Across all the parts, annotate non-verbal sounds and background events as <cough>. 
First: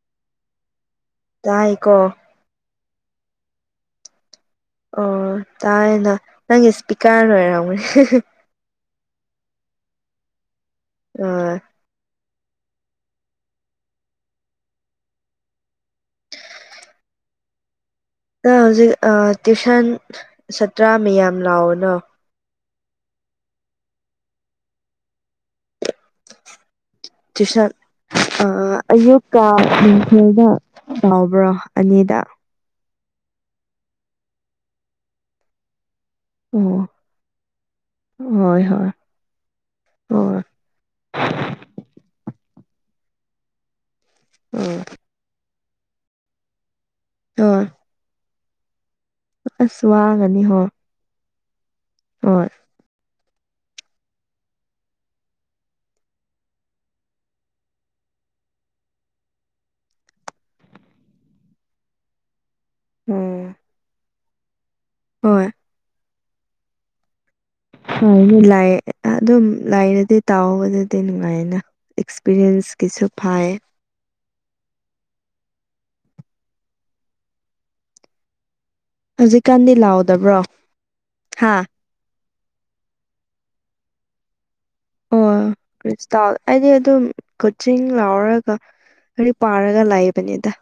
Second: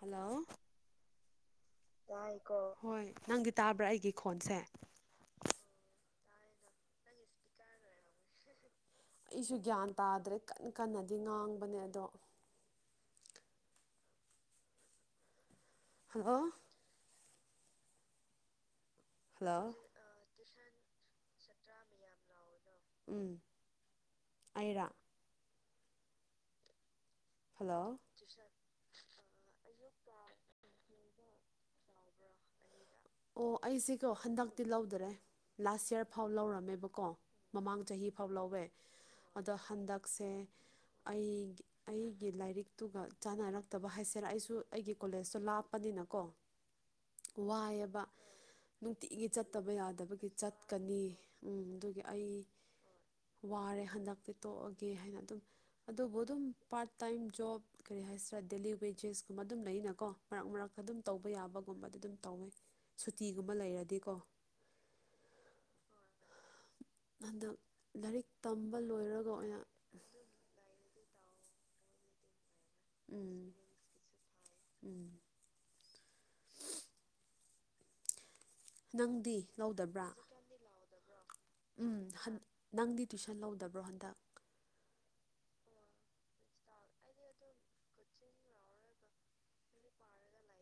Hello ꯇꯥꯏꯀꯣ ꯑꯣ ꯍꯣꯏ ꯅꯪꯗꯤ ꯇꯥꯕ꯭ꯔꯥ ꯑꯩꯒꯤ ꯈꯣꯟꯁꯦ ꯑꯣ ꯇꯥꯏꯅ ꯅꯪꯒꯤ ꯏꯁꯄꯤꯀꯥꯔ ꯂꯣꯏꯔꯝꯒꯅꯤ ꯑꯩꯁꯨ ꯒ꯭ꯌꯥꯟ ꯇꯥꯗ꯭ꯔꯦ ꯀꯟꯅ ꯀꯟꯅꯗꯤ ꯑꯥ ꯉꯥꯡꯕꯅꯦ ꯑꯗꯣ ꯍꯜꯂꯣ ꯅ ꯍꯧꯖꯤꯛ ꯍꯜꯂꯣ ꯇ꯭ꯨꯁꯟ ꯁꯠꯇ꯭ꯔꯥ ꯃꯌꯥꯝ ꯂꯥꯎꯑꯣꯅ ꯎꯝ ꯑꯩꯔ ꯇ꯭ꯨꯁꯟ ꯍꯜꯂꯣ ꯑꯌꯨꯛꯀ ꯅꯨꯡꯊꯤꯜꯗ ꯌꯥꯎꯕ꯭ꯔꯣ ꯑꯅꯤꯗ ꯑꯣ ꯑꯩꯁꯤꯀꯣ ꯍꯟꯗꯛꯇꯤ ꯂꯧꯗꯔꯦ ꯂꯥꯁ ꯏꯌꯔ ꯐꯥꯎ ꯑꯣ ꯂꯧꯔꯝꯃꯦꯕꯀꯣ ꯃꯃꯥꯡ ꯆꯍꯤ ꯐꯥꯎ ꯍꯣꯏ ꯂꯧꯋꯦ ꯍꯣꯏ ꯑꯗꯣ ꯍꯟꯗꯛꯁꯦ ꯍꯣꯏ ꯑꯩ ꯑꯩꯒꯤ ꯂꯥꯏꯔꯤꯛꯇꯨꯒ ꯆꯥꯟꯅꯔꯛꯇꯕ ꯍꯥꯏꯁꯔ ꯑꯩꯁꯨ ꯎꯝ ꯑꯩꯒꯤ ꯀꯣꯂꯦꯖꯇꯣ ꯂꯥꯞ ꯄꯅꯤꯅꯀꯣ ꯍꯣꯏ ꯋꯥꯏꯑꯦꯕ ꯅꯨꯡꯇꯤꯒꯤ ꯆꯠꯇꯕ ꯑꯁ ꯌꯥꯗꯕꯒꯤ ꯋꯥꯒꯅꯤ ꯍꯣꯏ ꯆꯠꯀꯅꯤ ꯎꯝ ꯑꯗꯨꯒꯤ ꯑꯩ ꯍꯣꯏ ꯋꯥꯔꯦ ꯍꯟꯗꯛꯇꯤ ꯇꯣꯛꯑꯒꯦ ꯍꯥꯏꯅ ꯑꯗꯨꯝ ꯑꯗꯨꯕꯨ ꯑꯗꯨꯝ ꯄꯥꯔꯠ ꯇꯥꯏꯝ ꯖꯣꯕ ꯀꯔꯤ ꯍꯥꯏꯁꯤꯔꯥ ꯗꯦꯂꯤ ꯋꯦꯖꯦꯁꯀꯨꯝꯕ ꯑꯗꯨꯝ ꯂꯩꯅꯀꯣ ꯃꯔꯛ ꯃꯔꯛꯇ ꯑꯗꯨꯝ ꯇꯧꯕ ꯌꯥꯕꯒꯨꯝꯕꯗ ꯑꯗꯨꯝ ꯇꯧꯋꯦ ꯁꯨꯇꯤꯒꯨꯝꯕ ꯎꯝ ꯂꯩꯔꯗꯤꯀꯣ ꯍꯣꯏ ꯍꯟꯗꯛ ꯍ ꯂꯥꯏꯔꯤꯛ ꯂꯥꯏ ꯇꯝꯕ ꯂꯣꯏꯔꯒ ꯑꯗꯨꯝ ꯑꯣꯏꯅ ꯂꯥꯏꯅꯗꯤ ꯇꯥꯎꯕꯗꯗꯤ ꯅꯨꯡꯉꯥꯏꯌꯦꯅ ꯑꯦꯛꯁꯄꯤꯔ꯭ꯌꯦꯟꯁꯀꯤꯁꯨ ꯎꯝ ꯐꯥꯏ ꯎꯝ ꯅꯪꯗꯤ ꯍꯧꯖꯤꯛꯀꯥꯟꯗꯤ ꯂꯧꯗꯕ꯭ꯔꯥ ꯂꯥꯎꯗꯕ꯭ꯔꯣ ꯍꯥ ꯎꯝ ꯅꯪꯗꯤ ꯇꯨꯏꯁꯟ ꯂꯧꯗꯕ꯭ꯔꯣ ꯍꯟꯗꯛ ꯑꯣꯔꯤꯁꯇꯥ ꯑꯩꯗꯤ ꯑꯗꯨꯝ ꯀꯣꯆꯤꯡ ꯂꯥꯎꯔꯒ ꯂꯔꯤꯛ ꯄꯥꯔꯒ ꯂꯩꯕꯅꯤꯗ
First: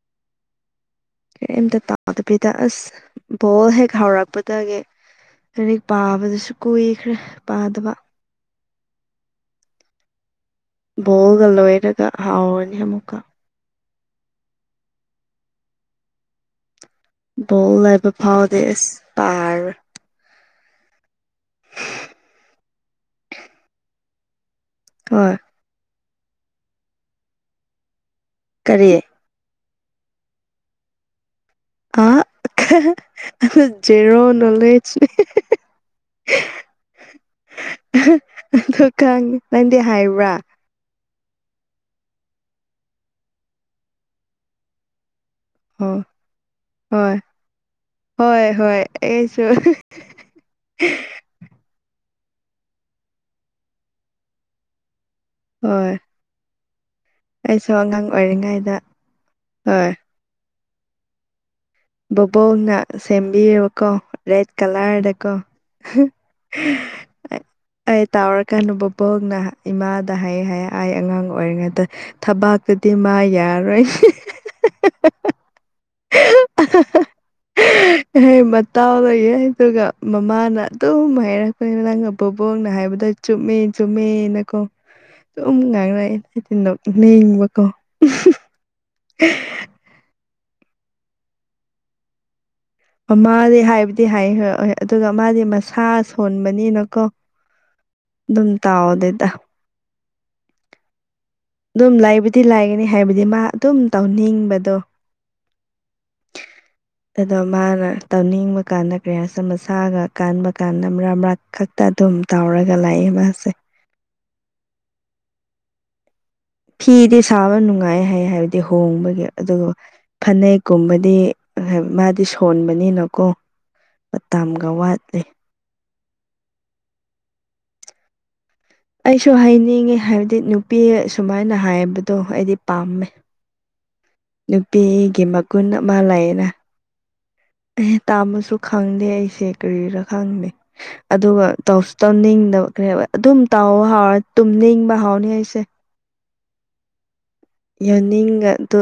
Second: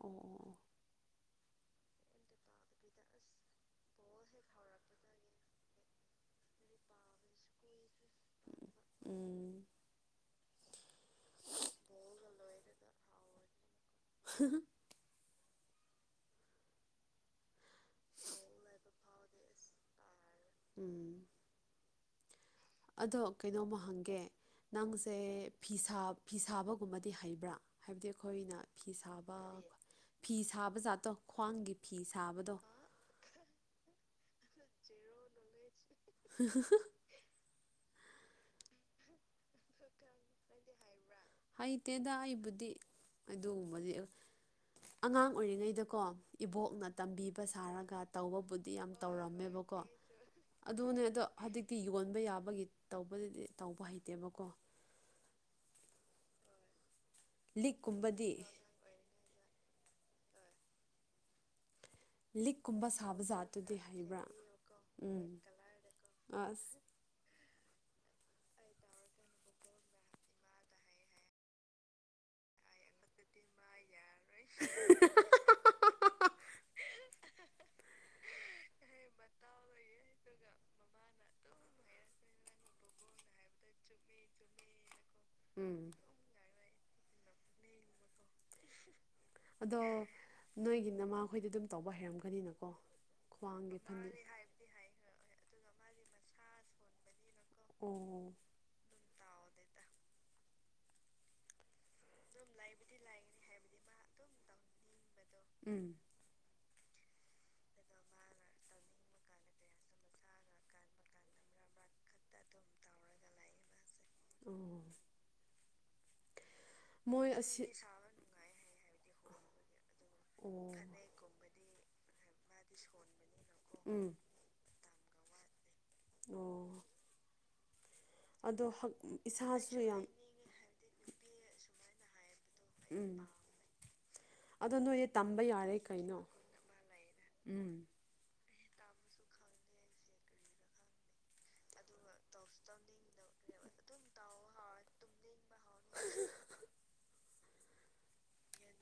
ꯑꯣ ꯑꯣ ꯑꯣ ꯀꯔꯤꯝꯇ ꯇꯥꯎꯗꯕꯤꯗ ꯑꯁ ꯕꯣꯜ ꯍꯦꯛ ꯍꯥꯎꯔꯛꯄꯒꯦ ꯂꯔꯤꯛ ꯄꯥꯕꯗꯁꯨ ꯀꯨꯏꯈ꯭ꯔꯦ ꯄꯥꯗꯕ ꯎꯝ ꯕꯣꯜꯒ ꯂꯣꯏꯔꯒ ꯍꯥꯎꯔꯅꯤ ꯑꯃꯨꯛꯀ ꯍ ꯕꯣ ꯂ ꯎꯝ ꯑꯗꯣ ꯀꯩꯅꯣꯝꯃ ꯍꯪꯒꯦ ꯅꯪꯁꯦ ꯍꯣꯏ ꯐꯤꯁꯥ ꯐꯤ ꯁꯥꯕꯒꯨꯝꯕꯗꯤ ꯍꯩꯕ꯭ꯔꯥ ꯍꯥꯏꯕꯗꯤ ꯑꯩꯈꯣꯏꯅ ꯀꯔꯤ ꯐꯤ ꯁꯥꯕ ꯐꯤ ꯁꯥꯕꯖꯥꯇꯣ ꯈ꯭ꯋꯥꯡꯒꯤ ꯐꯤ ꯑ ꯁꯥꯕꯗꯣ ꯖꯦꯔꯣ ꯅꯣꯂꯦꯖꯅꯦ ꯖꯦꯔꯣ ꯅꯣꯂꯦꯖ ꯑ ꯈꯪ ꯅꯪꯗꯤ ꯍꯥꯏꯕ꯭ꯔꯥ ꯗꯤ ꯍꯩꯕ꯭ꯔ ꯍꯩꯇꯦꯗ ꯑꯩꯕꯨꯗꯤ ꯑꯗꯨꯒꯨꯝꯕꯗꯤ ꯑꯉꯥꯡ ꯑꯣ ꯑꯣꯏꯔꯤꯉꯩꯗꯀꯣ ꯏꯕꯣꯛꯅ ꯍꯣꯏ ꯇꯝꯕꯤꯕ ꯁꯥꯔꯒ ꯍꯣꯏ ꯇꯧꯕꯕꯨꯗꯤ ꯍꯣꯏ ꯌꯥꯝ ꯑꯩꯁꯨ ꯇꯧꯔꯝꯃꯦꯕꯀꯣ <unintelligible> ꯑꯗꯨꯅꯦ ꯑꯗꯣ ꯍꯧꯖꯤꯛꯇꯤ ꯌꯣꯟꯕ ꯌꯥꯕꯒꯤ ꯇꯧꯕꯗꯗꯤ ꯇꯧꯕ ꯍꯩꯇꯦꯕꯀꯣ ꯍꯣꯏ ꯑꯩꯁꯨ ꯑꯉꯥꯡ ꯂꯤꯛꯀꯨꯝꯕꯗꯤ ꯑꯣꯏꯔꯤꯉꯩꯗ ꯍꯣꯏ ꯕꯣꯕꯣꯛꯅ ꯂꯤꯛꯀꯨꯝꯕ ꯁꯥꯕ ꯖꯥꯠꯇꯨꯗꯤ ꯁꯦꯝꯕꯤꯌꯦꯕꯀꯣ ꯍꯩꯕ꯭ꯔꯥ ꯔꯦꯗ ꯀꯂ꯭ꯔꯗ ꯀꯣ ꯎꯝ ꯑꯁ <unintelligible> ꯑꯩ ꯇꯥꯎꯔꯀꯥꯟꯗ ꯕꯕꯣꯛꯅ ꯏꯃꯥꯗ ꯍꯥꯏꯌꯦ ꯍꯥꯏ ꯑꯩ ꯑꯉꯥꯡ ꯑꯣꯏꯔꯤꯉꯩꯗ ꯊꯕꯥꯛꯇꯗꯤ ꯃꯥ ꯌꯥꯔꯣꯏ ꯑ ꯍꯦ ꯃꯇꯥꯎ ꯂꯩꯌꯦ ꯑꯗꯨꯒ ꯃꯃꯥꯅ ꯑꯗꯨꯝ ꯍꯥꯏꯔꯛꯄꯅꯤ ꯅꯪꯅ ꯕꯕꯣꯛꯅ ꯍꯥꯏꯕꯗ ꯆꯨꯝꯃꯦ ꯆꯨꯝꯃꯦꯅꯀꯣ ꯗꯨꯝ ꯎꯝ ꯉꯥꯡꯅꯤ ꯅꯣꯛꯅꯤꯡꯕꯀꯣ ꯑꯗꯣ ꯅꯣꯏꯒꯤ ꯅꯃꯈꯣꯏꯗꯤ ꯑꯗꯨꯝ ꯇꯧꯕ ꯍꯩꯔꯝꯒꯅꯤꯅꯀꯣ ꯃꯃꯥꯗꯤ ꯈ꯭ꯋꯥꯡꯒꯤ ꯍꯥꯏꯕꯗꯤ ꯐꯅꯦꯛ ꯍꯥꯏ ꯍꯣꯏ ꯑꯗꯨꯒ ꯃꯥꯗꯤ ꯃꯁꯥ ꯁꯣꯟꯕꯅꯤꯅꯀꯣ ꯑꯣ ꯗꯨꯝ ꯇꯥꯎꯗꯦꯗ ꯑꯗꯨꯝ ꯂꯩꯕꯨꯗꯤ ꯂꯥꯏꯒꯅꯤ ꯍꯥꯏꯕꯗꯤ ꯃꯥ ꯑꯗꯨꯝ ꯇꯧꯅꯤꯡꯕꯗꯣ ꯎꯝ <inaudible> ꯑꯗꯣ ꯃꯥꯅ ꯇꯧꯅꯤꯡꯕ ꯀꯥꯟꯗ ꯀꯌꯥꯁꯝ ꯃꯁꯥꯒ ꯀꯥꯟꯕ ꯀꯥꯟꯗ ꯃꯔꯛ ꯃꯔꯛ ꯈꯛꯇ ꯑꯗꯨꯝ ꯇꯥꯎꯔꯒ ꯂꯥꯏꯌꯦ ꯃꯥꯁꯦ ꯎꯝ <unintelligible> ꯐꯤꯗꯤ ꯃꯣꯏ ꯁꯥꯕ ꯑꯁꯤ ꯅꯨꯡꯉꯥꯏ ꯍꯥꯏꯌꯦ ꯍꯥꯏꯕꯗꯤ ꯍꯣꯡꯕꯒꯤ ꯑꯗꯨꯒ ꯐꯅꯦꯛꯀꯨꯝꯕꯗꯤ ꯃꯥꯗꯤ ꯁꯣꯟꯕꯅꯤꯅꯀꯣ ꯎꯝ ꯇꯥꯝꯒ ꯋꯥꯠꯂꯤ ꯑꯣ ꯑꯗꯣ ꯍꯛ ꯑꯩꯁꯨ ꯍꯥꯏꯅꯤꯡꯉꯤ ꯍꯥꯏꯕꯗꯤ ꯅꯨꯄꯤ ꯁꯨꯃꯥꯏꯅ ꯍꯥꯏꯕꯗꯣ ꯑꯩꯗꯤ ꯎꯝ ꯄꯥꯝꯃꯦ꯫ ꯑꯗꯣ ꯅꯣꯏꯗꯤ ꯅꯨꯄꯤꯒꯤ ꯇꯝꯕ ꯃꯒꯨꯟ ꯌꯥꯔꯦ ꯑꯃ ꯀꯩꯅꯣ ꯂꯩꯔꯦ ꯎꯝ ꯑꯦ ꯇꯥꯝꯃꯁꯨ ꯈꯪꯗꯦ ꯑꯩꯁꯦ ꯀꯔꯤꯔ ꯈꯪꯗꯦ ꯑꯗꯨꯒ ꯇꯧꯁꯨ ꯇꯧꯅꯤꯡꯗꯕ ꯑꯗꯨꯝ ꯇꯥꯎ ꯍꯥꯎꯔ ꯇꯨꯝꯅꯤꯡꯕ ꯍꯥꯎꯅꯤ ꯑꯩꯁꯦ ꯌꯣꯟꯅꯤꯡꯒ ꯑꯗꯨ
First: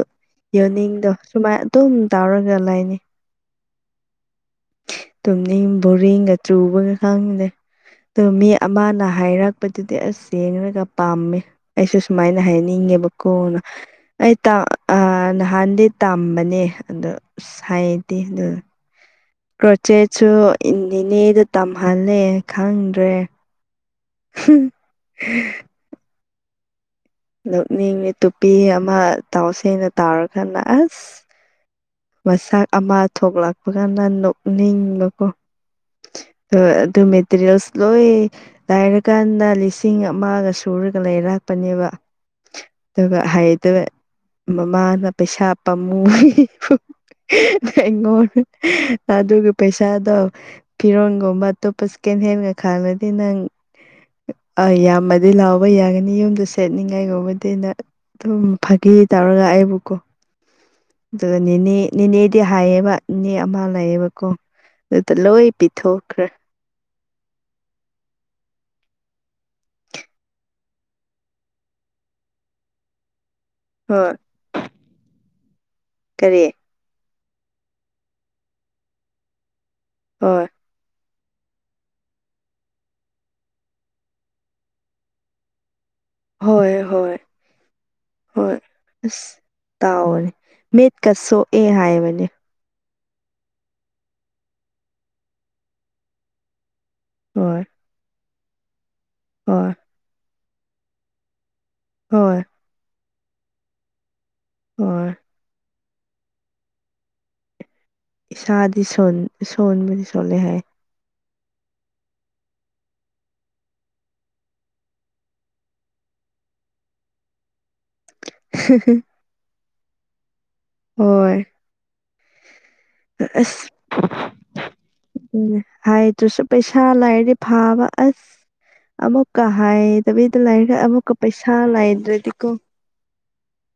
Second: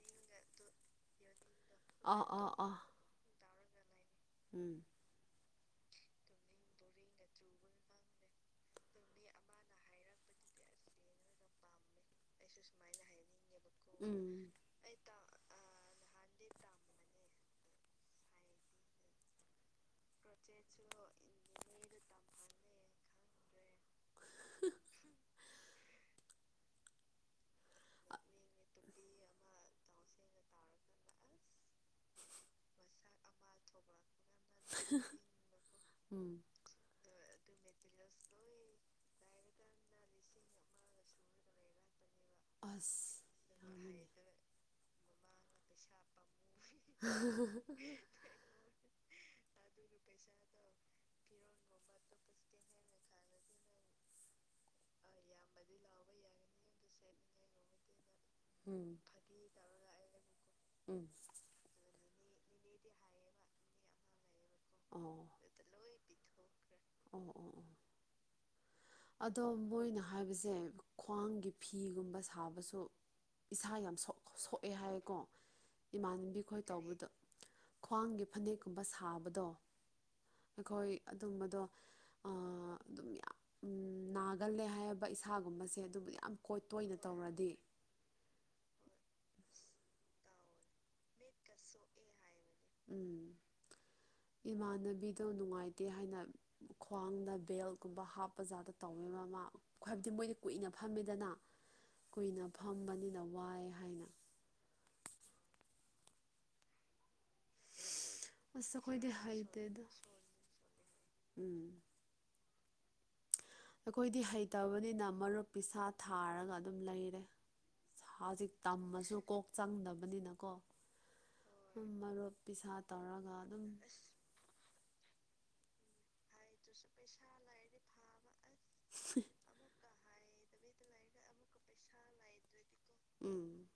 ꯌꯣꯟꯅꯤꯡꯗꯣ ꯁꯨꯃꯥꯏ ꯑꯗꯨꯝ ꯑꯥ ꯑꯥ ꯇꯧꯔꯒ ꯑꯥ ꯂꯩꯅꯤ꯫ ꯎꯝ ꯇꯨꯝꯅꯤꯡ ꯕꯣꯔꯤꯡꯒ ꯆꯨꯕꯒ ꯈꯪꯗꯦ꯫ ꯑꯥ ꯃꯤ ꯑꯃꯅ ꯍꯥꯏꯔꯛꯄꯗꯨꯗꯤ ꯑꯁ ꯌꯦꯡꯂꯉꯒ ꯄꯥꯝꯃꯦ ꯑꯩꯁꯨ ꯁꯨꯃꯥꯏꯅ ꯍꯥꯏꯅꯤꯡꯉꯦꯕꯀꯣꯅ ꯑꯩ ꯎꯝ ꯑꯥ ꯅꯍꯥꯟꯗꯤ ꯇꯝꯕꯅꯦ ꯑꯗꯣ ꯑꯁ ꯍꯩꯇꯦ ꯑꯗꯨ ꯀ꯭ꯔꯣꯆꯦꯠꯁꯨ ꯏꯟ ꯅꯤꯅꯦꯗ ꯇꯝꯍꯜꯂꯦ ꯈꯪꯗ꯭ꯔꯦ꯫ ꯎꯝ <unintelligible> ꯅꯣꯀꯅꯤꯡꯑ ꯇꯨꯄꯤ ꯑꯃ ꯇꯥꯎꯁꯦꯡꯅ ꯇꯥꯎꯔꯀꯥꯟꯗ ꯑꯁ ꯃꯁꯥꯛ ꯑꯃ ꯊꯣꯛꯂꯛꯄ ꯀꯅ ꯅꯣꯛꯅꯤꯡꯕꯀꯣ꯫ ꯎꯝ ꯑꯗꯨ ꯃꯦꯇꯦꯔꯤꯌꯦꯜꯁ ꯂꯣꯏ ꯂꯥꯏꯔꯀꯥꯟꯗ ꯂꯤꯁꯤꯡ ꯑꯃꯒ ꯁꯨꯔꯒ ꯂꯩꯔꯥꯛꯄꯅꯦꯕ꯫ ꯑꯗꯨꯒ ꯑꯁ ꯍꯩꯇꯕ ꯌꯥꯝꯃꯤꯅꯦ ꯃꯃꯥꯅ ꯄꯩꯁꯥ ꯄꯥꯝꯃꯨꯔꯤ꯫ ꯑꯩꯉꯣꯟ ꯑꯗꯨꯒ ꯄꯩꯁꯥꯗꯣ ꯐꯤꯔꯣꯟꯒꯨꯝꯕ ꯑꯇꯣꯞꯄ ꯁꯀꯦꯟ ꯍꯦꯟꯒ ꯈꯥꯜꯗꯤ ꯅꯪ ꯑ ꯌꯥꯝꯃꯗꯤ ꯂꯥꯎꯕ ꯌꯥꯒꯅꯤ ꯌꯨꯝꯗ ꯁꯦꯠꯅꯤꯡꯉꯥꯏꯒꯨꯝꯕꯗꯤꯅ ꯑꯗꯨꯝ ꯎꯝ ꯐꯥꯒꯤ ꯇꯧꯔꯒ ꯑꯩꯕꯨꯀꯣ ꯎꯝ ꯑꯗꯨ꫰ꯅꯤꯅꯦ ꯅꯤꯅꯦꯗꯤ ꯍꯥꯏꯌꯦꯕ ꯅꯦ ꯑꯃ ꯂꯩꯌꯦꯕꯀꯣ ꯑꯗꯨꯗ ꯑꯣ ꯂꯣꯏ ꯄꯤꯊꯣꯛꯈ꯭ꯔꯦ ꯑꯣ ꯑꯣ ꯑꯣ ꯑꯗꯣ ꯃꯣꯏꯅ ꯍꯥꯏꯕꯁꯦ ꯈ꯭ꯋꯥꯡꯒꯤ ꯐꯤꯒꯨꯝꯕ ꯁꯥꯕꯁꯨ ꯏꯁꯥ ꯌꯥꯝ ꯍꯣꯏ ꯁꯣꯛ ꯁꯣꯛꯑꯦ ꯍꯥꯏꯌꯦꯀꯣ ꯏꯃꯥꯟꯅꯕꯤ ꯀꯔꯤ ꯈꯣꯏ ꯇꯥꯑꯣꯕꯗꯣ ꯈ꯭ꯋꯥꯡꯒꯤ ꯐꯅꯦꯛꯀꯨꯝꯕ ꯁꯥꯕꯗꯣ ꯍꯣꯏ ꯑꯩꯈꯣꯏ ꯑꯗꯨꯝꯕꯗꯣ ꯑꯥ ꯑꯗꯨꯝ ꯌꯥꯝ ꯎꯝ ꯅꯥꯒꯜꯂꯦ ꯍꯥꯏꯌꯦꯕ ꯏꯁꯥꯒꯨꯝꯕꯁꯦ ꯑꯗꯨꯕꯨ ꯌꯥꯝ ꯀꯣꯏ ꯍꯣꯏ ꯇꯣꯏꯅ ꯍꯣꯏ ꯇꯧꯔꯗꯤ ꯍꯣꯏ ꯑꯁ ꯇꯥꯎꯑꯣꯅꯦ ꯃꯤꯠꯀ ꯁꯣꯛꯑꯦ ꯍꯥꯏꯕꯅꯦ꯫ ꯎꯝ ꯏꯃꯥꯟꯅꯕꯤꯗꯣ ꯅꯨꯡꯉꯥꯏꯇꯦ ꯍꯥꯏꯅ ꯈ꯭ꯋꯥꯡꯗ ꯍꯣꯏ ꯕꯦꯜ ꯒꯨꯝꯕ ꯍꯥꯞꯄ ꯖꯥꯗꯣ ꯇꯧꯋꯦꯕ ꯃꯥ ꯍꯣꯏ ꯍꯥꯏꯕꯗꯤ ꯃꯣꯏꯗꯤ ꯀꯨꯏꯅ ꯐꯝꯃꯦꯗꯅ ꯍꯣꯏ ꯀꯨꯏꯅ ꯐꯝꯕꯅꯤꯅ ꯋꯥꯏ ꯍꯥꯏꯅ ꯍꯣꯏ ꯑꯁ ꯏꯁꯥꯗꯤ ꯑꯈꯣꯏꯗꯤ ꯁꯣꯟ ꯍꯩꯇꯦꯗ ꯁꯣꯟꯕꯨꯗꯤ ꯁꯣꯜꯂꯦ ꯍꯥꯏ ꯎꯝ ꯑꯈꯣꯏꯗꯤ ꯍꯩꯇꯕꯅꯤꯅ ꯃꯔꯨꯞ ꯄꯤꯁꯥ ꯊꯥꯔꯒ ꯑꯗꯨꯝ ꯂꯩꯔꯦ꯫ ꯍꯧꯖꯤꯛ ꯇꯝꯃꯁꯨ ꯀꯣꯛ ꯆꯪꯗꯕꯅꯤꯅꯀꯣ ꯍꯣꯏ ꯎꯝ ꯃꯔꯨꯞ ꯄꯤꯁꯥ ꯇꯧꯔꯒ ꯑꯗꯨꯝ ꯎꯝ ꯍꯥꯏꯗ꯭ꯔꯁꯨ ꯄꯩꯁꯥ ꯂꯩꯔꯗꯤ ꯐꯥꯕ ꯑꯁ ꯑꯃꯨꯛ ꯍꯥꯏꯗꯕꯤꯗ ꯂꯩꯔꯦ ꯑꯃꯨꯛꯀ ꯄꯩꯁꯥ ꯂꯩꯗꯔꯗꯤꯀꯣ꯫ ꯎꯝ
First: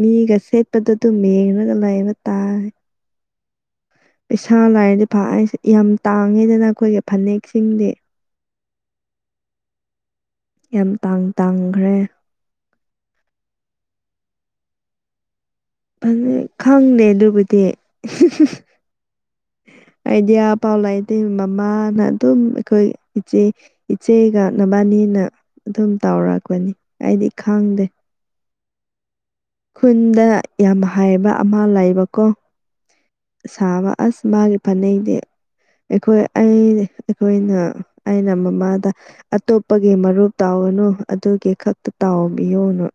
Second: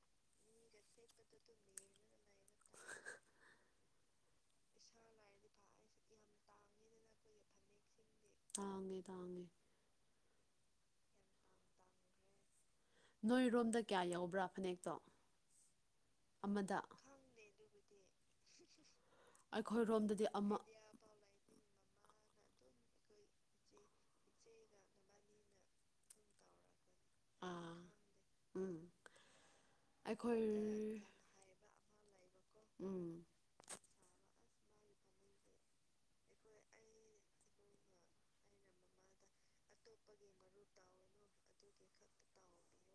ꯃꯤꯒ ꯁꯦꯠꯄꯗꯨ ꯑꯗꯨꯝ ꯌꯦꯡꯉꯒ ꯂꯩꯕ ꯇꯥꯔꯦ꯫ ꯏꯁꯥ ꯂꯥꯏꯔꯗꯤ ꯐꯦ ꯌꯥꯝ ꯇꯥꯡꯉꯤꯗꯅ ꯑꯩꯈꯣꯏꯒꯤ ꯐꯅꯦꯛꯁꯤꯡꯗꯤ꯫ ꯇꯥꯡꯉꯦ ꯇꯥꯡꯉꯦ꯫ ꯌꯥꯝ ꯇꯥꯡ ꯇꯥꯡꯈ꯭ꯔꯦ꯫ ꯅꯣꯏꯔꯣꯝꯗ ꯀꯌꯥ ꯌꯥꯎꯕ꯭ꯔꯥ ꯐꯅꯦꯛꯇꯣ꯫ ꯐꯅꯦꯛ ꯑꯃꯗ ꯈꯪꯗꯦ ꯑꯗꯨꯕꯨꯗꯤ꯫ ꯑꯩꯈꯣꯏꯔꯣꯝꯗꯗꯤ ꯑꯩꯗꯤ ꯑꯃ ꯑꯐꯥꯎ ꯂꯩ ꯗꯦ ꯃꯃꯥꯅ ꯑꯗꯨꯝ ꯑꯩꯈꯣꯏ ꯏꯆꯦ ꯏꯆꯦꯒꯥꯛ ꯅꯕꯥꯅꯤꯅ ꯑꯗꯨꯝ ꯇꯧꯔꯛꯄꯅꯤ ꯑꯩꯗꯤ ꯑꯥ ꯈꯪꯗꯦ꯫ ꯎꯝ ꯈꯨꯟꯗ ꯑꯩꯈꯣꯏ ꯌꯥꯝ ꯍꯥꯏꯕ ꯑꯃ ꯂꯩꯕꯀꯣ꯫ ꯎꯝ꯫ ꯁꯥꯕ ꯑꯁ ꯃꯥꯒꯤ ꯐꯥꯕꯦꯛꯗꯤ꯫ ꯑꯩꯈꯣꯏ ꯑꯩ ꯑꯩꯈꯣꯏꯅ ꯑꯩꯅ ꯃꯃꯥꯗ ꯑꯇꯣꯞꯄꯒꯤ ꯃꯔꯨꯞ ꯇꯥꯎꯒꯅꯨ ꯑꯗꯨꯒꯤ ꯈꯛꯇ ꯇꯥꯎꯕꯤꯌꯨꯅ꯫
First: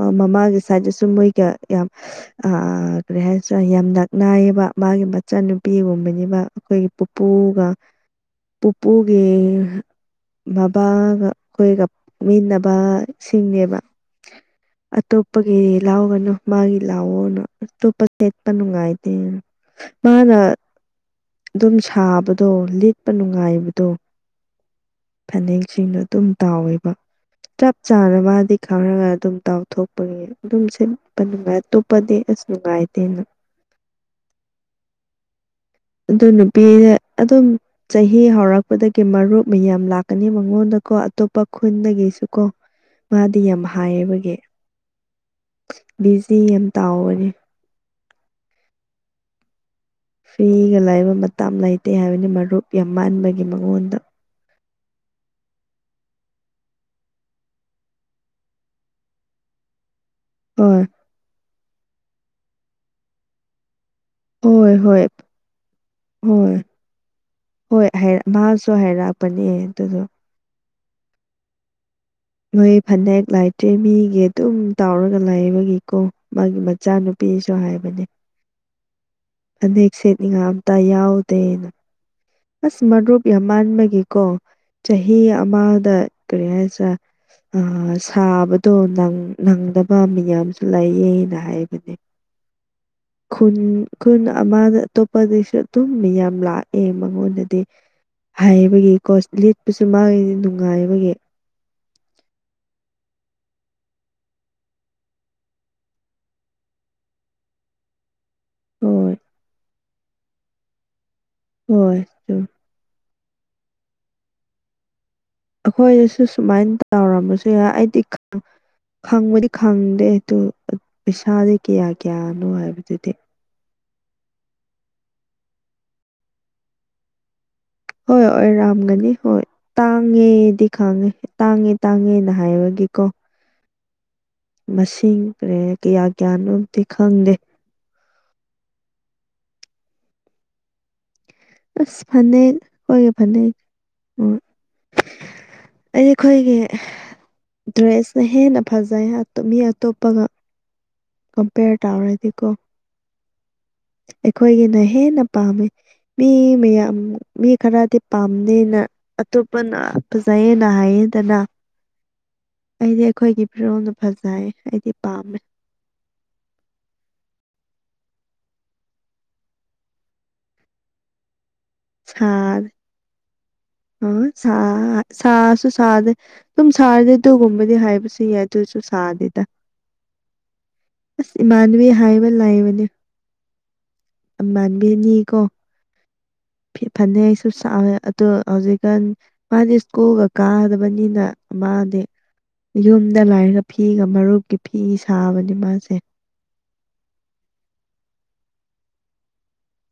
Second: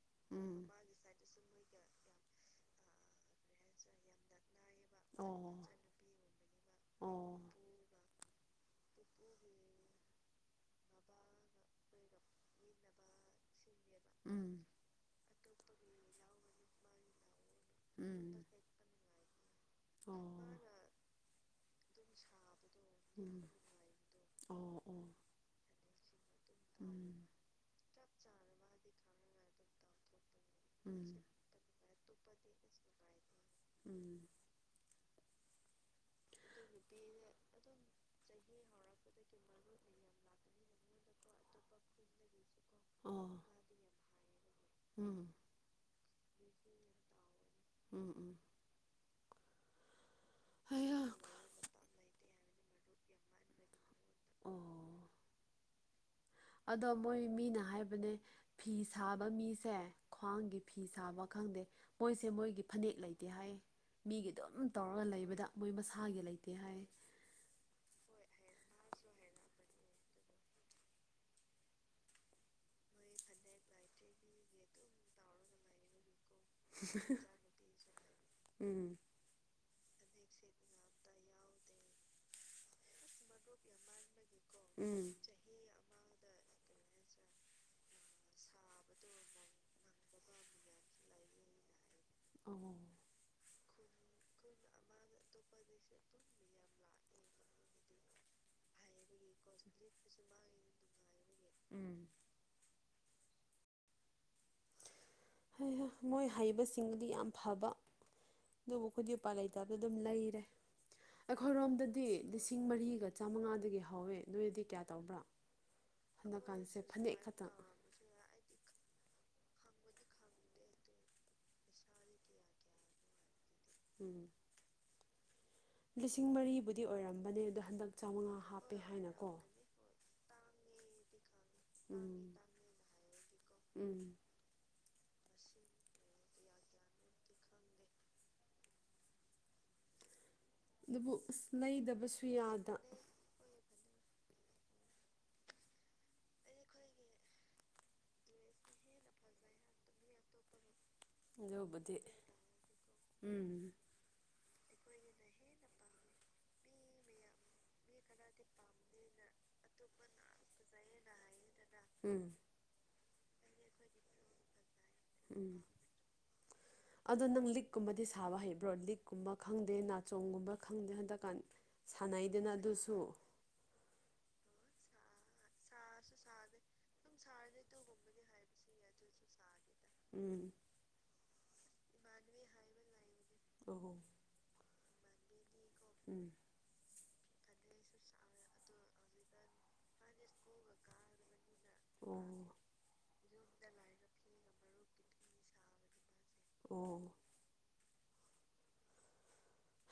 ꯑ ꯎꯝ ꯃꯃꯥꯒꯤ ꯁꯥꯏꯇꯁꯨ ꯃꯣꯏꯒ ꯌꯥꯝ ꯑ ꯀꯔꯤ ꯍꯥꯏꯁꯤꯔ ꯌꯥꯝ ꯅꯛꯅꯩꯌꯦ꯫ ꯃꯥꯒꯤ ꯑꯣ ꯃꯆꯟꯅꯨꯄꯤꯒꯨꯝꯕꯅꯤꯕ ꯑꯈꯣꯏꯒꯤ ꯑꯣ ꯄꯨꯄꯨꯒ꯫ ꯄꯨꯄꯨꯒꯤ꯫ ꯕꯥꯕꯥꯒ ꯑꯈꯣꯏꯒ ꯄꯣꯛꯃꯤꯟꯅꯕ ꯁꯤꯡꯅꯦꯕ꯫ ꯎꯝ ꯑꯇꯣꯞꯄꯒꯤ ꯂꯥꯎꯒꯅꯨ ꯃꯥꯒꯤ ꯂꯥꯎꯑꯣꯅ꯫ ꯑꯇꯣꯞꯄ ꯎꯝ ꯁꯦꯠꯄ ꯅꯨꯡꯉꯥꯏ ꯑꯣ꯫ ꯑꯗꯨꯝ ꯁꯥꯕꯗꯣ ꯂꯤꯠꯄ ꯎꯝ ꯅꯨꯡꯉꯥꯏꯕꯗꯣ꯫ ꯑꯣ ꯑꯣ ꯐꯅꯦꯛꯁꯤꯡꯗꯣ ꯑꯗꯨꯝ ꯇꯥꯎꯋꯦꯕ ꯎꯝ ꯆꯞ ꯆꯥꯅ ꯃꯥꯗꯤ ꯈꯪꯔꯒ ꯑꯗꯨꯝ ꯇꯧ ꯊꯣꯛꯄꯒꯤ ꯑꯗꯨꯝ ꯎꯝ ꯁꯤꯠꯄ ꯅꯨꯡꯉꯥꯏ ꯑꯇꯣꯞꯄꯗꯤ ꯑꯁ ꯅꯨꯡꯉꯥꯏꯇꯦꯅ꯫ ꯎꯝ꯫ ꯑꯗꯨ ꯅꯨꯄꯤ ꯑꯗꯨꯝ ꯆꯍꯤ ꯍꯧꯔꯛꯄꯗꯒꯤ ꯀꯤ ꯃꯔꯨꯞ ꯃꯌꯥꯝ ꯂꯥꯛꯀꯅꯤ ꯃꯉꯣꯟꯗꯀꯣ ꯑꯇꯣꯞꯄ ꯈꯨꯟꯗꯒꯤꯁꯨ ꯀꯣ꯫ ꯃꯥꯗꯤ ꯌꯥꯝ ꯍꯥꯏꯌꯦꯕꯒꯤ ꯍꯥꯏꯌꯦꯕ ꯍꯣꯏ ꯎꯝ ꯕꯤꯖꯤ ꯌꯥꯝ ꯇꯥꯎꯕꯅꯦ꯫ ꯎꯝ ꯎꯝ꯫ ꯐꯤꯒ ꯍꯩꯌꯥ ꯂꯥꯏꯕ ꯃꯇꯝ ꯂꯩꯇꯦ ꯍꯥꯏꯕꯅꯤ ꯃꯔꯨꯞ ꯌꯥꯝ ꯃꯥꯟꯕꯒꯤ ꯃꯉꯣꯟꯗ꯫ ꯑꯣ꯫ ꯑꯗꯣ ꯃꯣꯏ ꯃꯤꯅ ꯍꯥꯏꯕꯅꯦ ꯐꯤ ꯁꯥꯕ ꯃꯤꯁꯦ꯫ ꯈ꯭ꯋꯥꯡꯒꯤ ꯐꯤ ꯍꯣꯏ ꯁꯥꯕ ꯈꯪꯗꯦ ꯃꯣꯏꯁꯦ ꯃꯣꯏꯒꯤ ꯐꯅꯦꯛ ꯂꯩꯇꯦ ꯍꯥꯏꯌꯦ꯫ ꯃꯤꯒꯤ ꯑꯗꯨꯝ ꯍꯣꯏ ꯇꯧꯔꯒ ꯍꯣꯏ ꯂꯩꯕꯗ ꯃꯣꯏ ꯃꯁꯥꯒꯤ ꯂꯩꯇꯦ ꯍꯣꯏ ꯍꯥꯏ꯫ ꯍꯣꯏ ꯃꯥꯁꯨ ꯍꯥꯏꯔꯛꯄꯅꯦ ꯑꯗꯨꯗꯣ꯫ ꯅꯣꯏ ꯐꯅꯦꯛ ꯍꯦꯛ ꯂꯥꯏꯇ꯭ꯔꯦ ꯃꯤꯒꯤ ꯑꯗꯨꯝ ꯇꯥꯎꯔꯒ ꯂꯥꯏꯕꯒꯤꯀꯣ꯫ ꯃꯥꯒꯤ ꯏꯆꯥꯅꯨꯄꯤꯁꯨ ꯃꯆꯥꯅꯨꯄꯤꯁꯨ ꯍꯥꯏꯕꯅꯤ꯫ ꯎꯝ ꯐꯅꯦꯛ ꯁꯦꯠ ꯅꯤꯡꯉꯥꯏ ꯑꯃꯇ ꯌꯥꯎꯗꯦꯅ꯫ ꯑꯁ ꯃꯔꯨꯞ ꯌꯥꯝ ꯃꯥꯟꯕꯒꯤꯀꯣ ꯎꯝ ꯆꯍꯤ ꯑꯃꯗ ꯀꯔꯤ ꯍꯥꯏꯁꯤꯔ ꯑꯥ꯫ ꯁꯥꯕꯗꯣ ꯅꯪꯗꯕ ꯃꯤꯌꯥꯝꯁꯨ ꯂꯩꯌꯦꯅ ꯍꯥꯏꯕꯅꯦ꫰꫰ ꯑꯣ꯫ ꯈꯨꯟ ꯈꯨꯟ ꯑꯃꯗ ꯑꯇꯣꯞꯄꯗꯁꯨ ꯑꯗꯨꯝ ꯃꯤ ꯌꯥꯝ ꯂꯥꯛꯑꯦ꯫ ꯑꯩꯉꯣꯟꯗꯗꯤ ꯍꯥꯏꯕꯒꯤ ꯀꯣ ꯂꯤꯠꯄꯁꯨ ꯃꯥꯒꯤ ꯅꯨꯡꯉꯥꯏꯕꯒꯤ꯫ ꯎꯝ꯫ ꯃꯣꯏ ꯍꯩꯕꯁꯤꯡꯗꯨꯗꯤ ꯌꯥꯝ ꯐꯕ ꯑꯗꯨꯕꯨ ꯑꯩꯈꯗꯤ ꯍꯣꯏ ꯎꯄꯥꯏ ꯂꯩꯇꯕ ꯑꯗꯨ ꯑꯗꯨꯝ ꯂꯩꯔꯦ ꯍꯣꯏ ꯑꯩꯈꯣꯏꯔꯣꯝꯗꯗꯤ꯫ ꯂꯤꯁꯤꯡ ꯃꯔꯤꯒ ꯆꯥꯃꯉꯥꯗꯒꯤ ꯍꯧꯋꯦ ꯅꯣꯏꯗꯗꯤ ꯀꯌꯥ ꯇꯧꯕ꯭ꯔꯥ꯫ ꯑꯩꯈꯣꯏꯗꯁꯨ ꯁꯨꯃꯥꯏꯅ ꯇꯧꯔꯝꯕꯁꯨ ꯌꯥꯏ ꯑꯩꯗꯤ ꯈꯪꯕꯗꯤ ꯈꯪꯗꯦ ꯑꯗꯨ ꯄꯩꯁꯥꯁꯦ ꯀꯌꯥ ꯀꯌꯥꯅꯣ ꯍꯥꯏꯕꯗꯨꯗꯤ꯫ ꯎꯝ ꯂꯤꯁꯤꯡ ꯃꯔꯤꯕꯨꯗꯤ ꯑꯣꯏꯔꯝꯕꯅꯦ ꯑꯗꯣ ꯍꯟꯗꯛ ꯍꯣꯏ ꯆꯥꯃꯉꯥ ꯍꯥꯞꯄꯦ ꯍꯣꯏꯔꯥꯝꯒꯅꯤ ꯍꯥꯏꯅꯀꯣ ꯍꯣꯏ ꯇꯥꯡꯉꯦꯗꯤ ꯈꯥꯡꯉꯦ ꯇꯥꯡꯉꯦ ꯇꯥꯡꯉꯦꯅ ꯍꯥꯏꯕꯒꯤꯀꯣ ꯎꯝ ꯃꯁꯤꯡ ꯀꯔꯤ ꯀꯌꯥ ꯀꯌꯥꯅꯣꯗꯤ ꯈꯪꯗꯦ ꯑꯗꯨꯕꯨ ꯑꯁ ꯑꯁ ꯂꯩꯗꯕꯁꯨ ꯐꯅꯦꯛ ꯌꯥꯗ ꯑꯩꯈꯣꯏꯒꯤ ꯐꯅꯦꯛ ꯑꯣ ꯑꯩ ꯑꯩꯈꯣꯏꯒꯤ ꯗ꯭ꯔꯦꯁꯅ ꯍꯦꯟꯅ ꯐꯖꯩ ꯃꯤ ꯑꯇꯣꯞꯄꯒ ꯀꯝꯄꯦꯌꯔ ꯑꯗꯨꯕꯨꯗꯤ ꯇꯥꯧꯔꯗꯤꯀꯣ ꯎꯝ ꯑꯩꯈꯣꯏꯒꯤꯅ ꯍꯦꯟꯅ ꯄꯥꯝꯃꯤ ꯃꯤ ꯃꯌꯥꯝ ꯃꯤ ꯈꯔꯗꯤ ꯄꯥꯝꯅꯦꯅ ꯑꯇꯣꯞꯄꯅ ꯐꯖꯩꯌꯦꯦꯅ ꯍꯥꯏꯌꯦꯗꯅ ꯎꯝ ꯑꯩꯗꯤ ꯑꯩꯈꯣꯏꯒꯤ ꯐꯤꯔꯣꯜꯗ ꯐꯖꯩ ꯑꯩꯗꯤ ꯄꯥꯝꯃꯦ ꯎꯝ <inaudible> ꯑꯗꯣ ꯅꯪ ꯂꯤꯛꯀꯨꯝꯕꯗꯤ ꯁꯥꯕ ꯍꯩꯕ꯭ꯔꯣ ꯂꯤꯛꯀꯨꯝꯕ ꯈꯪꯗꯦ ꯅꯥꯆꯣꯡꯒꯨꯝꯕ ꯈꯪꯗꯦ ꯍꯟꯗꯛꯀꯥꯟ ꯁꯥꯟꯅꯩꯗꯅ ꯑꯗꯨꯁꯨ ꯑ ꯁꯥꯁꯨ ꯁꯥꯗꯦ ꯁꯨꯝ ꯁꯥꯗꯦ ꯑꯗꯨꯒꯨꯝꯕꯗꯤ ꯍꯥꯏꯕꯁꯨ ꯌꯥꯏꯗ ꯑꯗꯨꯁꯨ ꯁꯥꯗꯗ ꯎꯝ ꯑꯁ ꯏꯃꯥꯟꯅꯕꯤ ꯍꯥꯏꯕ ꯏꯃꯥꯟꯅꯕꯤ ꯍꯥꯏꯕ ꯂꯥꯢ ꯍꯣ ꯍꯣ ꯃꯥꯟꯕꯤꯅꯤꯀꯣ ꯎꯝ ꯐꯤ ꯐꯅꯦꯛꯁꯨ ꯁꯥꯢꯌꯦ ꯑꯗꯣ ꯍꯧꯖꯤꯛꯀꯥꯟ ꯃꯥꯗꯤ ꯁ꯭ꯀꯨꯜꯒ ꯀꯥꯒꯗꯕꯅꯤꯅ ꯃꯥꯗꯤ ꯑꯣ ꯌꯨꯝꯗ ꯂꯩꯔꯒ ꯐꯤꯒ ꯃꯔꯨꯞꯀꯤ ꯐꯤ ꯁꯥꯕꯅꯦ ꯃꯥꯁꯦ ꯑꯣ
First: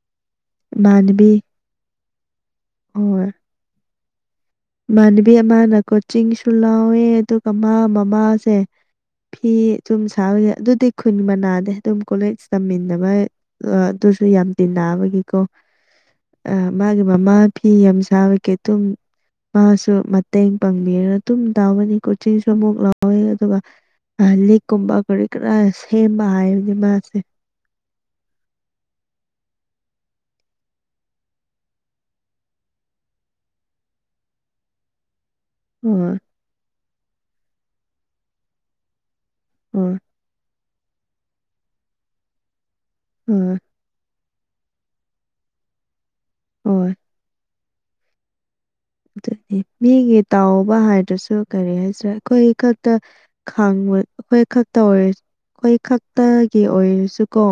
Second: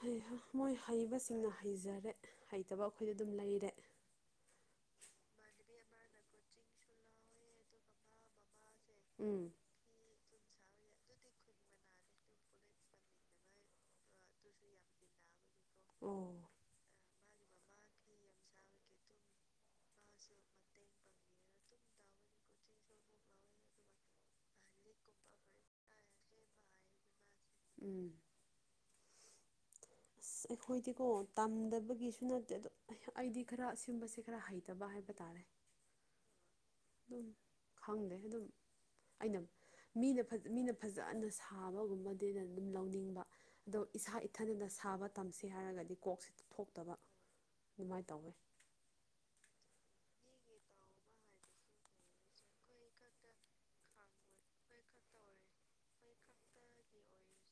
ꯍꯩꯍꯥ ꯃꯣꯏ ꯏꯃꯥꯟꯅꯕꯤ ꯍꯩꯕꯁꯤꯡꯅ ꯍꯩꯖꯔꯦ ꯍꯩꯇꯕ ꯑꯩꯈꯣꯏꯗ ꯍꯣꯏ ꯑꯗꯨꯝ ꯂꯩꯔꯦ ꯏꯃꯥꯟꯅꯕꯤ ꯑꯃꯅ ꯀꯣꯆꯤꯡꯁꯨ ꯂꯥꯎꯋꯦ ꯑꯗꯨꯒ ꯃꯥ ꯃꯃꯥꯁꯦ ꯎꯝ ꯐꯤ ꯁꯨꯝ ꯁꯥꯕ ꯌꯥꯏ ꯑꯗꯨꯗꯤ ꯈꯨꯟ ꯃꯅꯥꯗꯦ ꯑꯗꯨꯝ ꯀꯣꯂꯦꯖ ꯇꯝꯃꯤꯟꯅꯕ ꯗꯣ ꯑꯗꯨꯁꯨ ꯌꯥꯝ ꯇꯤꯟꯅꯕꯒꯤꯀꯣ ꯑꯣ ꯑ ꯃꯥꯒꯤ ꯃꯃꯥ ꯐꯤ ꯌꯥꯝ ꯁꯥꯥꯕ ꯀꯦꯇꯨꯝ ꯃꯥꯁꯨ ꯃꯇꯦꯡ ꯄꯥꯡꯕꯤꯔꯒ ꯑꯗꯨꯨꯝ ꯇꯧꯕꯅꯤ ꯀꯣꯆꯤꯡꯁꯨ ꯑꯃꯨꯛ ꯂꯧꯋꯦ ꯑꯗꯨꯒ ꯂꯤꯛꯀꯨꯝꯕ ꯀꯔꯤ ꯀꯔꯥ ꯁꯦꯝꯕ ꯍꯥꯏꯕꯅꯤ ꯃꯥꯁꯦ ꯎꯝ <inaudible> ꯑꯁ ꯑꯩꯈꯣꯏꯗꯤꯀꯣ ꯇꯝꯗꯕꯒꯤꯁꯨ ꯅꯠꯇꯦ ꯑꯗꯣ ꯑꯩꯗꯤ ꯈꯔ ꯑꯁꯤꯒꯨꯝꯕꯁꯦ ꯈꯔ ꯍꯩꯇꯕ ꯍꯥꯏꯕ ꯇꯥꯔꯦ ꯍꯣꯢ ꯑꯗꯨꯝ ꯈꯪꯗꯦ ꯑꯗꯨꯝ ꯑꯩꯅ ꯍꯣꯏ ꯃꯤꯅ ꯐꯖ ꯃꯤꯅ ꯐꯖꯅ ꯁꯥꯕꯒꯨꯝꯕꯗꯤꯗ ꯑꯗꯨꯝ ꯂꯧꯅꯤꯡꯕ ꯍꯣꯏ ꯑꯗꯣ ꯏꯁꯥ ꯏꯊꯟꯗꯇ ꯁꯥꯕ ꯇꯝꯁꯤ ꯍꯥꯏꯔꯒꯗꯤ ꯀꯣꯛꯁꯤ ꯍꯣꯏ ꯊꯣꯛꯇꯕ ꯑꯗꯨꯃꯥꯏꯅ ꯇꯧꯋꯦ ꯑꯗꯨꯅꯤ ꯃꯤꯒꯤ ꯇꯧꯕ ꯍꯥꯏꯗ꯭ꯔꯁꯨ ꯀꯔꯤ ꯍꯥꯏꯁꯤꯔ ꯑꯩꯈꯣꯏ ꯈꯛꯇ ꯈꯥꯡꯕ ꯑꯩꯈꯣꯏ ꯈꯛꯇ ꯑꯣꯏꯔ ꯑꯩꯈꯣꯏ ꯈꯛꯇꯒꯤ ꯑꯣꯏꯔꯁꯨ ꯀꯣ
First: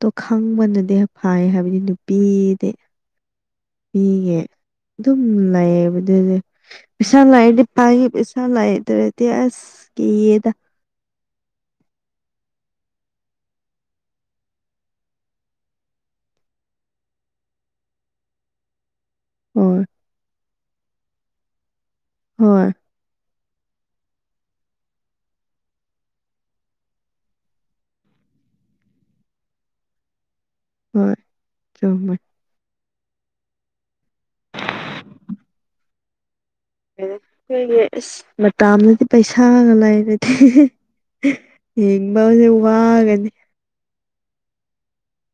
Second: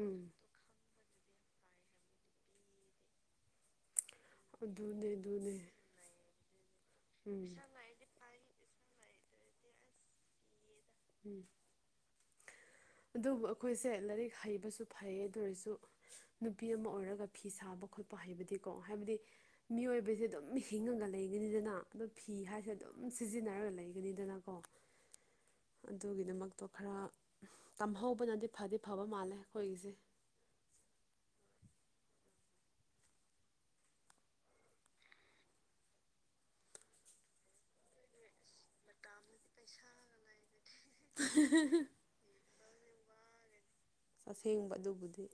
ꯇꯣ ꯎꯝ ꯈꯪꯕꯅꯗꯤ ꯐꯩ ꯍꯥꯏꯕꯗꯤ ꯅꯨꯄꯤꯗꯤ ꯄꯤꯒꯦ ꯑꯗꯨ ꯑꯗꯨꯝ ꯈꯪꯕꯅꯗꯤ ꯌꯥꯝ ꯑꯗꯨꯅꯦ ꯑꯗꯨꯅꯦ ꯂꯩꯑꯦꯕ ꯑꯗꯨꯗꯤ ꯄꯩꯁꯥ ꯎꯝ ꯂꯥꯛꯑꯦꯗꯤ ꯄꯥꯏ ꯄꯩꯁꯥ ꯂꯥꯛꯑꯦꯗꯤ ꯇꯦ ꯑꯁ ꯀꯤꯌꯦꯗ ꯎꯝ ꯑꯗꯨꯕꯨ ꯑꯈꯣꯏꯁꯦ ꯂꯥꯏꯔꯤꯛ ꯍꯩꯕꯁꯨ ꯐꯩꯌꯦ ꯑꯗꯨ ꯑꯣꯏꯔꯁꯨ ꯅꯨꯄꯤ ꯑꯃ ꯑꯣꯏꯔꯒ ꯐꯤ ꯁꯥꯕ ꯈꯣꯠꯄ ꯍꯥꯏꯕꯗꯤꯀꯣ ꯍꯥꯏꯕꯗꯤ ꯍꯣꯏ ꯃꯤꯑꯣꯏꯕꯁꯦ ꯑꯗꯨꯝ ꯍꯤꯡꯉꯒ ꯂꯩꯒꯅꯤꯗꯅ ꯑꯗꯨ ꯐꯤ ꯍꯥꯏꯁꯦ ꯍꯣꯏ ꯑꯗꯨꯝ ꯁꯤꯖꯤꯟꯅꯔꯒ ꯂꯩꯒꯅꯤꯗꯅꯀꯣ ꯑꯗꯨꯒꯤꯗꯃꯛꯇꯣ ꯈꯔ ꯇꯝꯍꯧꯕꯅꯗꯤ ꯐꯗꯤ ꯐꯕ ꯃꯥꯜꯂꯦ ꯑꯩꯈꯣꯏꯒꯤꯁꯦ ꯍꯣꯏ ꯆꯨꯝꯃꯦ ꯑꯩꯈꯣꯏꯒꯤ ꯃꯇꯥꯝꯅꯗꯤ ꯄꯩꯁꯥꯒ ꯂꯩꯥꯏꯔꯗꯤ ꯍꯤꯡꯕꯁꯦ ꯋꯥꯒꯅꯤ <inaudible> ꯑꯁꯦꯡꯕ ꯑꯗꯨꯕꯨꯗꯤ